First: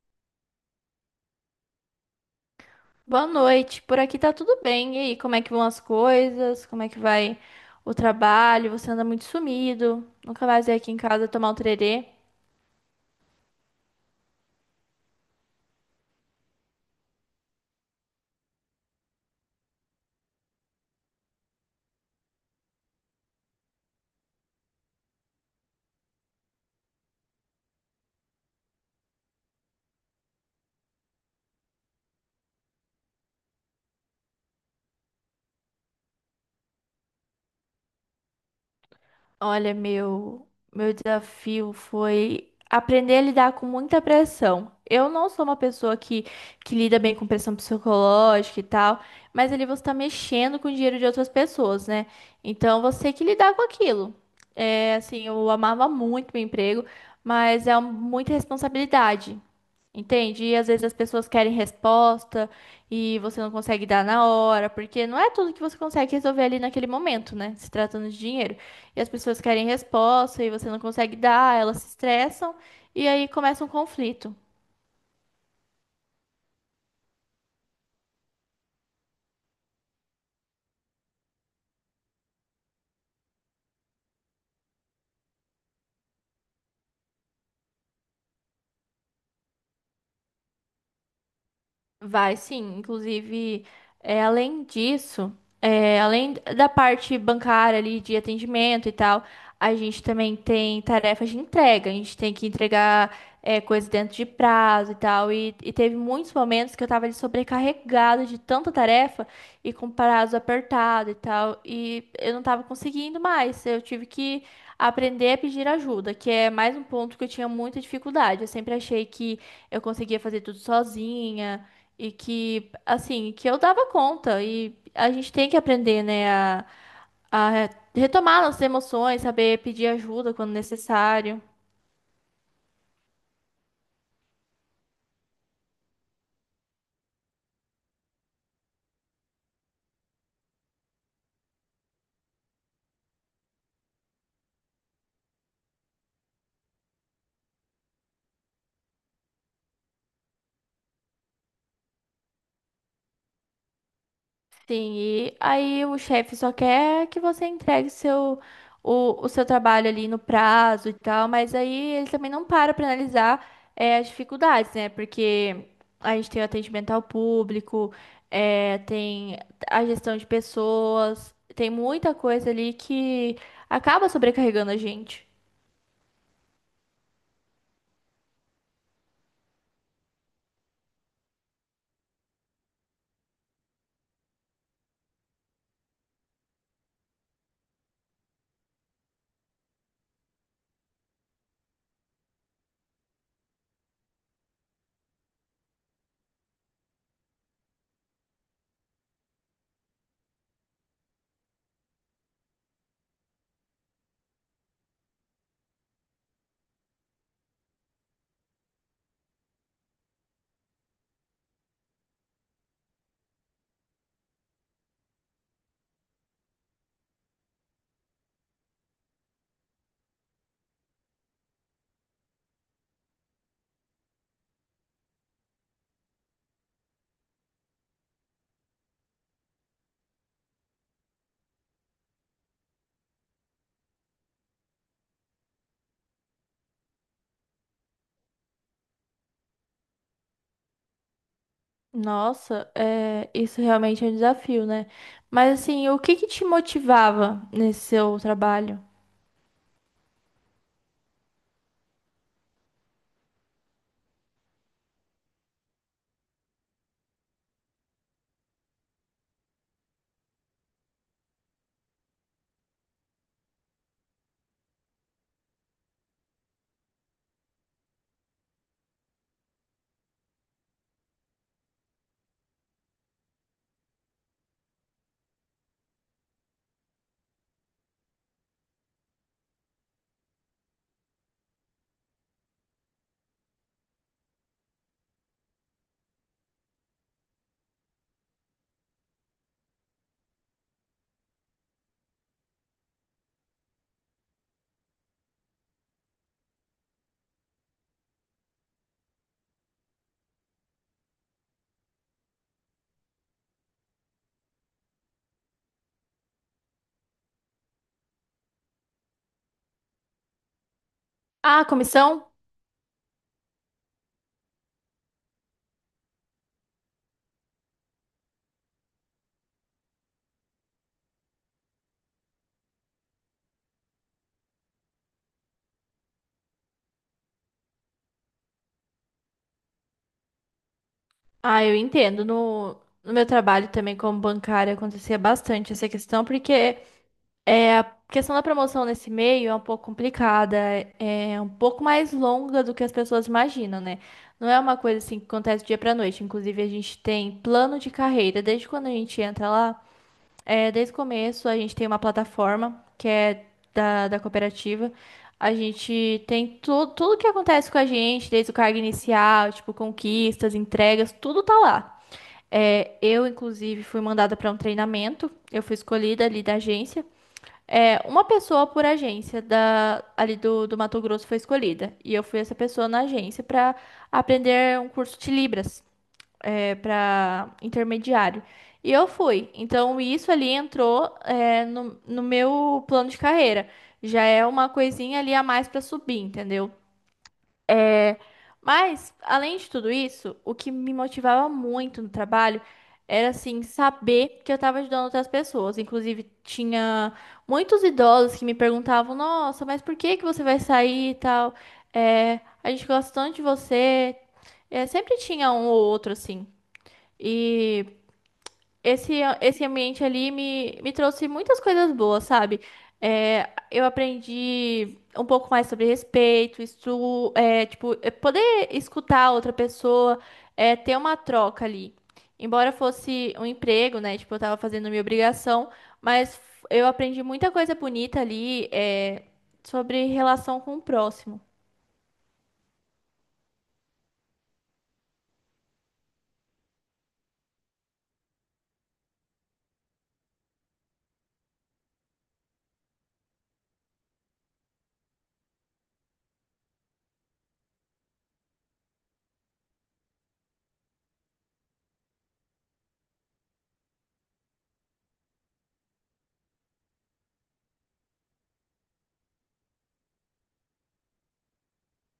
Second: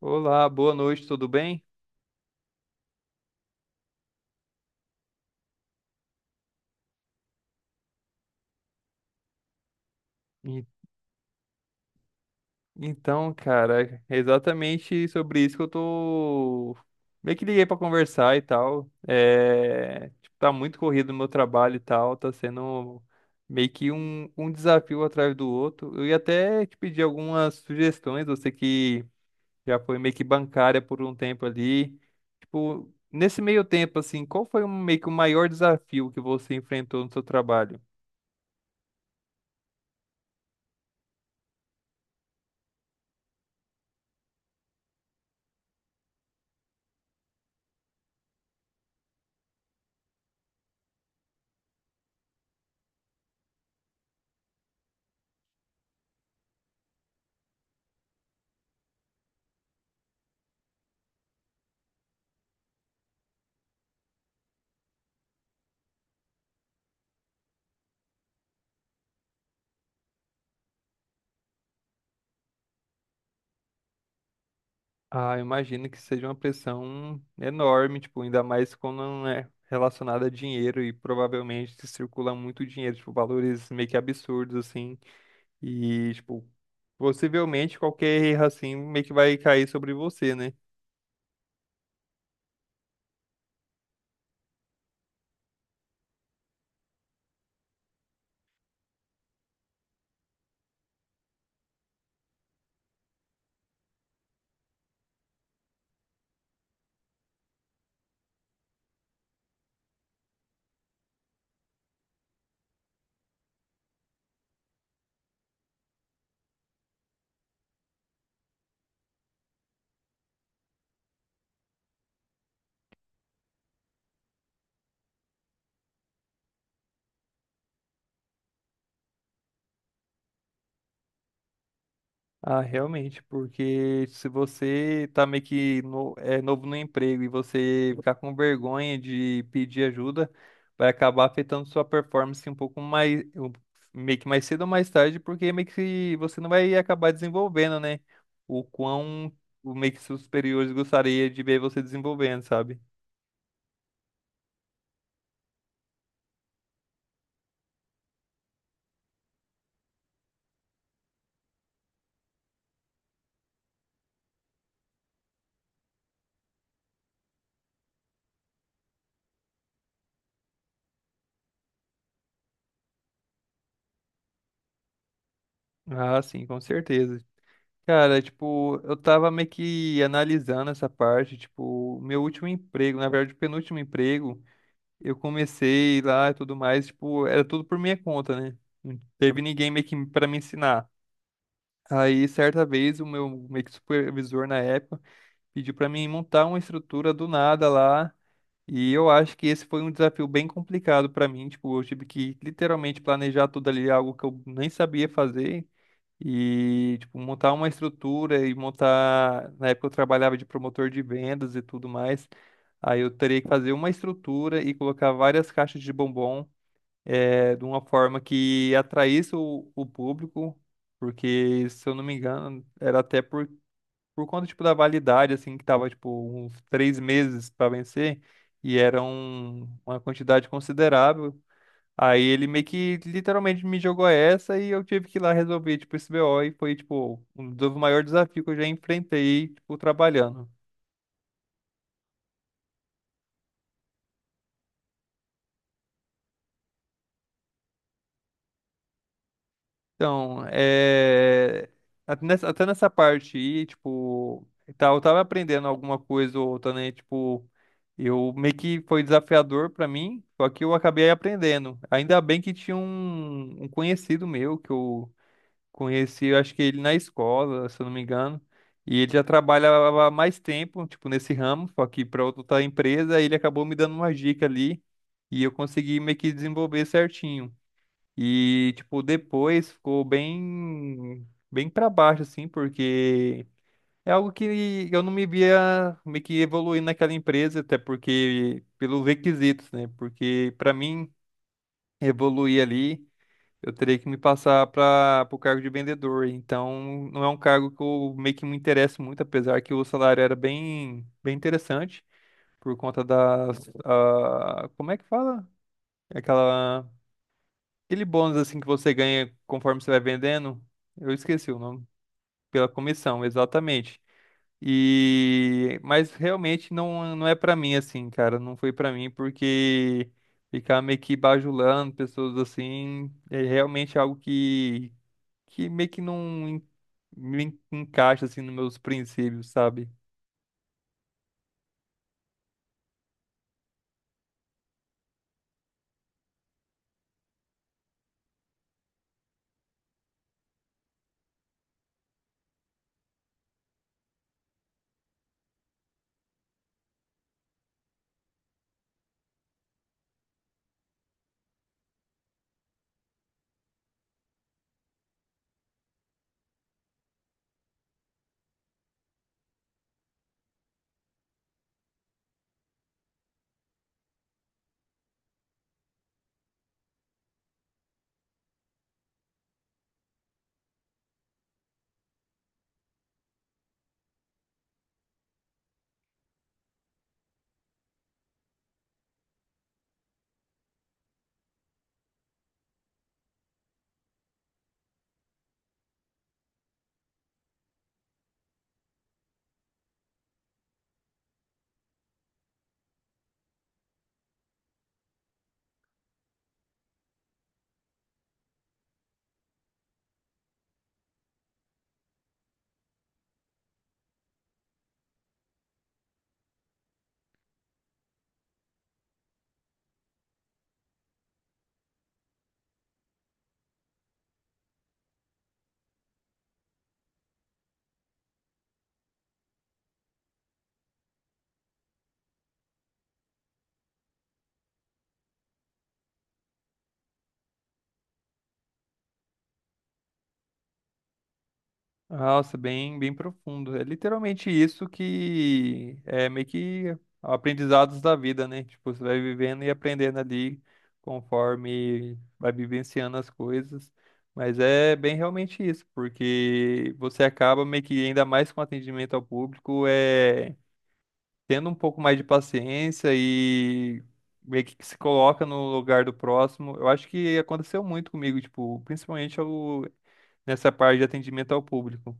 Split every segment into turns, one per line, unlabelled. Olá, boa noite, tudo bem?
Boa noite. Por aqui tá tudo bem. E aí, como é que vão as coisas? Como é que vai o trabalho? Você anda muito sumido. Nunca
E-
mais veio aqui em casa tomar um tererê.
Então, cara, é exatamente sobre isso que eu tô meio que liguei pra conversar e tal. É, tipo, tá muito corrido o meu trabalho e tal, tá sendo meio que um desafio um atrás do outro. Eu ia até te pedir algumas sugestões, você que já foi meio que bancária por um tempo ali. Tipo, nesse meio tempo, assim, qual foi meio que o maior desafio que você enfrentou no seu trabalho?
Olha, meu desafio foi aprender a lidar com muita pressão. Eu não sou uma pessoa que lida bem com pressão psicológica e tal, mas ali você tá mexendo com o dinheiro de outras pessoas, né? Então você tem que lidar com aquilo. É, assim, eu amava muito meu emprego, mas muita responsabilidade. Entende? E às vezes as pessoas querem resposta e você não consegue dar na hora, porque não é tudo que você consegue resolver ali naquele momento, né? Se tratando de dinheiro. E as pessoas querem resposta e você não consegue dar, elas se estressam e aí começa um conflito.
Ah, eu imagino que seja uma pressão enorme, tipo, ainda mais quando não é relacionada a dinheiro e provavelmente se circula muito dinheiro, tipo, valores meio que absurdos, assim, e, tipo, possivelmente qualquer erro, assim, meio que vai cair sobre você, né?
Vai, sim. Inclusive, é, além disso, é, além da parte bancária ali de atendimento e tal, a gente também tem tarefas de entrega. A gente tem que entregar, é, coisas dentro de prazo e tal. E teve muitos momentos que eu tava ali sobrecarregada de tanta tarefa e com prazo apertado e tal. E eu não tava conseguindo mais. Eu tive que aprender a pedir ajuda, que é mais um ponto que eu tinha muita dificuldade. Eu sempre achei que eu conseguia fazer tudo sozinha e que, assim, que eu dava conta. E a gente tem que aprender, né, a retomar nossas emoções, saber pedir ajuda quando necessário.
Ah, realmente, porque se você tá meio que é novo no emprego e você ficar com vergonha de pedir ajuda, vai acabar afetando sua performance um pouco mais, meio que mais cedo ou mais tarde, porque meio que você não vai acabar desenvolvendo, né? O quão o meio que seus superiores gostaria de ver você desenvolvendo, sabe?
Sim, e aí o chefe só quer que você entregue o seu trabalho ali no prazo e tal, mas aí ele também não para para analisar, as dificuldades, né? Porque a gente tem o atendimento ao público, tem a gestão de pessoas, tem muita coisa ali que acaba sobrecarregando a gente.
Ah, sim, com certeza. Cara, tipo, eu tava meio que analisando essa parte, tipo, meu último emprego, na verdade, o penúltimo emprego. Eu comecei lá e tudo mais, tipo, era tudo por minha conta, né? Não teve ninguém meio que para me ensinar. Aí, certa vez, o meu meio que supervisor na época pediu para mim montar uma estrutura do nada lá. E eu acho que esse foi um desafio bem complicado para mim. Tipo, eu tive que literalmente planejar tudo ali, algo que eu nem sabia fazer. E, tipo, montar uma estrutura e montar. Na época eu trabalhava de promotor de vendas e tudo mais. Aí eu teria que fazer uma estrutura e colocar várias caixas de bombom de uma forma que atraísse o público, porque, se eu não me engano, era até por conta, tipo, da validade, assim, que tava, tipo, uns três meses para vencer, e era uma quantidade considerável. Aí ele meio que literalmente me jogou essa e eu tive que ir lá resolver, tipo, esse BO e foi, tipo, um dos maiores desafios que eu já enfrentei, tipo, trabalhando.
Nossa, é, isso realmente é um desafio, né? Mas assim, o que que te motivava nesse seu trabalho?
Então, até nessa parte aí, tipo, e tal, eu tava aprendendo alguma coisa ou outra, né? Tipo, eu meio que foi desafiador pra mim, só que eu acabei aprendendo. Ainda bem que tinha um conhecido meu que eu conheci, eu acho que ele na escola, se eu não me engano. E ele já trabalhava há mais tempo, tipo, nesse ramo, só que para outra empresa, ele acabou me dando uma dica ali e eu consegui meio que desenvolver certinho. E, tipo, depois ficou bem, bem para baixo, assim, porque é algo que eu não me via meio que evoluindo naquela empresa, até porque, pelos requisitos, né? Porque, para mim, evoluir ali. Eu teria que me passar para o cargo de vendedor. Então, não é um cargo que eu meio que me interesso muito, apesar que o salário era bem, bem interessante, por conta das. Ah, como é que fala? Aquela, aquele bônus assim que você ganha conforme você vai vendendo. Eu esqueci o
Ah,
nome.
comissão?
Pela comissão, exatamente. E, mas realmente não, não é para mim assim, cara. Não foi para mim porque ficar meio que bajulando pessoas assim é realmente algo que meio que não en- me encaixa assim nos meus princípios, sabe?
Ah, eu entendo. No, no meu trabalho também como bancária acontecia bastante essa questão, porque é, a questão da promoção nesse meio é um pouco complicada, é um pouco mais longa do que as pessoas imaginam, né? Não é uma coisa assim que acontece do dia para noite. Inclusive, a gente tem plano de carreira. Desde quando a gente entra lá, é, desde o começo, a gente tem uma plataforma que é da cooperativa. A gente tem tudo, tudo que acontece com a gente, desde o cargo inicial, tipo, conquistas, entregas, tudo tá lá. É, eu, inclusive, fui mandada para um treinamento. Eu fui escolhida ali da agência. É, uma pessoa por agência da, ali do Mato Grosso foi escolhida. E eu fui essa pessoa na agência para aprender um curso de Libras, é, para intermediário. E eu fui. Então, isso ali entrou, é, no meu plano de carreira. Já é uma coisinha ali a mais para subir, entendeu? Mas, além de tudo isso, o que me motivava muito no trabalho era, assim, saber que eu estava ajudando outras pessoas. Inclusive, tinha muitos idosos que me perguntavam: Nossa, mas por que que você vai sair e tal? É, a gente gosta tanto de você. É, sempre tinha um ou outro, assim. E esse ambiente ali me trouxe muitas coisas boas, sabe? É, eu aprendi um pouco mais sobre respeito, isso, é, tipo, é poder escutar a outra pessoa, é, ter uma troca ali. Embora fosse um emprego, né? Tipo, eu tava fazendo minha obrigação, mas eu aprendi muita coisa bonita ali, é, sobre relação com o próximo.
Nossa, bem, bem profundo. É literalmente isso que é meio que aprendizados da vida, né? Tipo, você vai vivendo e aprendendo ali conforme vai vivenciando as coisas. Mas é bem realmente isso, porque você acaba meio que ainda mais com atendimento ao público, tendo um pouco mais de paciência e meio que se coloca no lugar do próximo. Eu acho que aconteceu muito comigo, tipo, principalmente nessa parte de atendimento ao público.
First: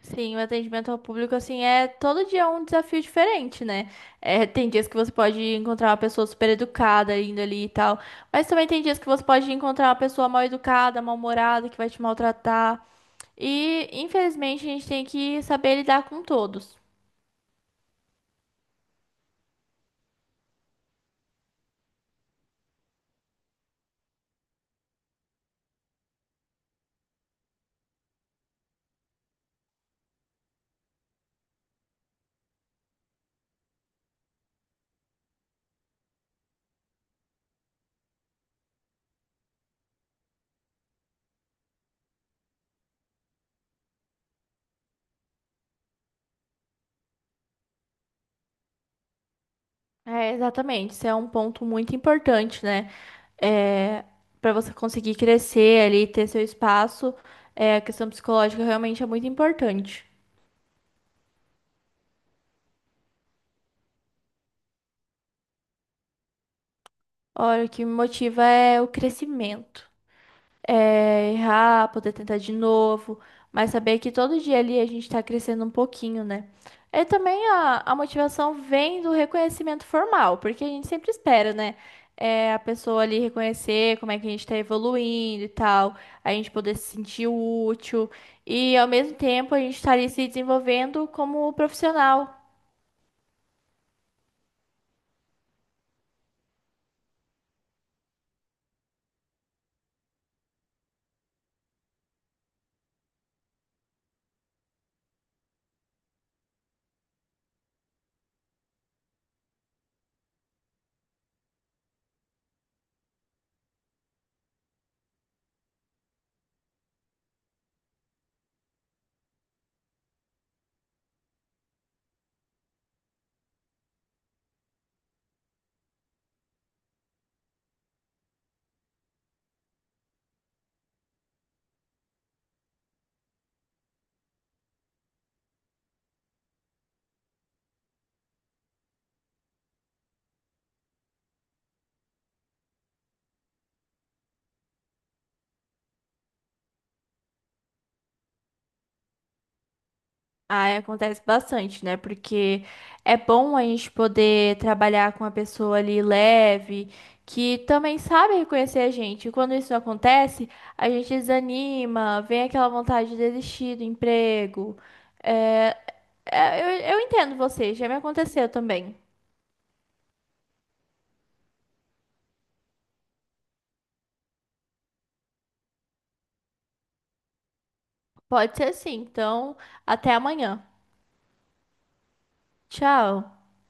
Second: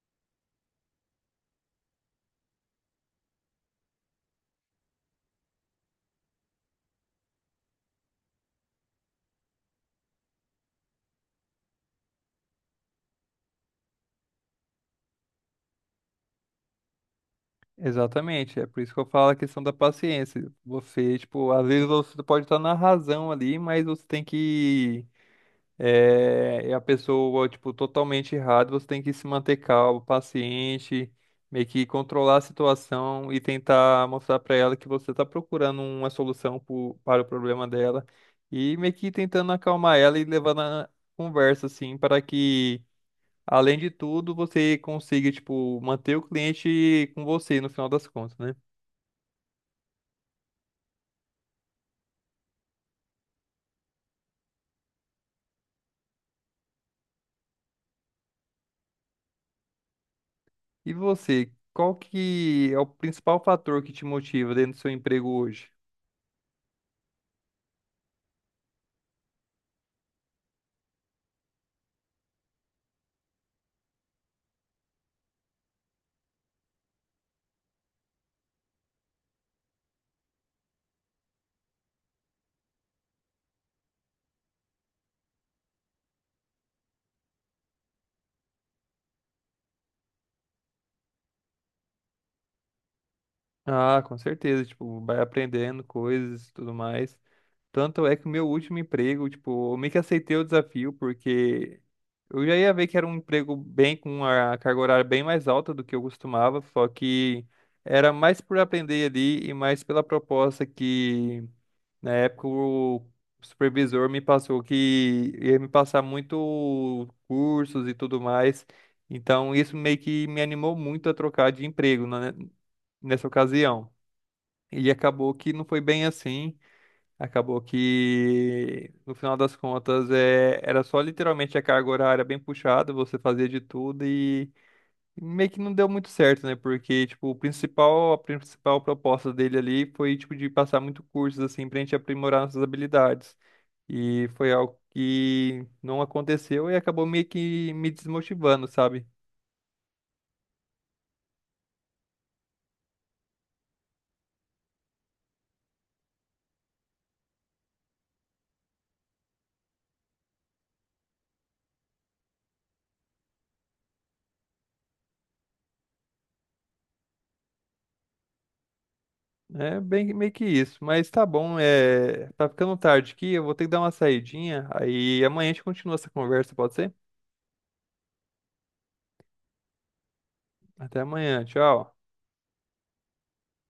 Sim, o atendimento ao público, assim, é todo dia é um desafio diferente, né? É, tem dias que você pode encontrar uma pessoa super educada indo ali e tal, mas também tem dias que você pode encontrar uma pessoa mal educada, mal-humorada, que vai te maltratar. E, infelizmente, a gente tem que saber lidar com todos.
Exatamente, é por isso que eu falo a questão da paciência. Você, tipo, às vezes você pode estar na razão ali, mas você tem que e a pessoa, tipo, totalmente errada, você tem que se manter calmo, paciente, meio que controlar a situação e tentar mostrar para ela que você está procurando uma solução para o problema dela e meio que tentando acalmar ela e levando a conversa, assim, para que, além de tudo, você consiga, tipo, manter o cliente com você no final das contas, né?
É, exatamente, isso é um ponto muito importante, né? É, para você conseguir crescer ali, ter seu espaço, é, a questão psicológica realmente é muito importante.
E você, qual que é o principal fator que te motiva dentro do seu emprego hoje?
Olha, o que me motiva é o crescimento. É, errar, poder tentar de novo, mas saber que todo dia ali a gente está crescendo um pouquinho, né? E também a motivação vem do reconhecimento formal, porque a gente sempre espera, né? É, a pessoa ali reconhecer como é que a gente está evoluindo e tal, a gente poder se sentir útil e ao mesmo tempo a gente estar ali se desenvolvendo como profissional.
Ah, com certeza, tipo, vai aprendendo coisas e tudo mais. Tanto é que o meu último emprego, tipo, eu meio que aceitei o desafio, porque eu já ia ver que era um emprego bem com a carga horária bem mais alta do que eu costumava, só que era mais por aprender ali e mais pela proposta que na época o supervisor me passou que ia me passar muito cursos e tudo mais. Então isso meio que me animou muito a trocar de emprego, né, nessa ocasião. E acabou que não foi bem assim. Acabou que, no final das contas, era só literalmente a carga horária bem puxada, você fazia de tudo e meio que não deu muito certo, né? Porque, tipo, a principal proposta dele ali foi, tipo, de passar muito cursos, assim, pra gente aprimorar nossas habilidades. E foi algo que não aconteceu e acabou meio que me desmotivando, sabe?
Ah, acontece bastante, né? Porque é bom a gente poder trabalhar com uma pessoa ali leve, que também sabe reconhecer a gente. E quando isso não acontece, a gente desanima, vem aquela vontade de desistir do emprego. É, eu entendo você, já me aconteceu também.
É bem, meio que isso. Mas tá bom, tá ficando tarde aqui, eu vou ter que dar uma saidinha. Aí amanhã a gente continua essa conversa, pode ser?
Pode ser assim, então até amanhã.
Até amanhã, tchau.
Tchau.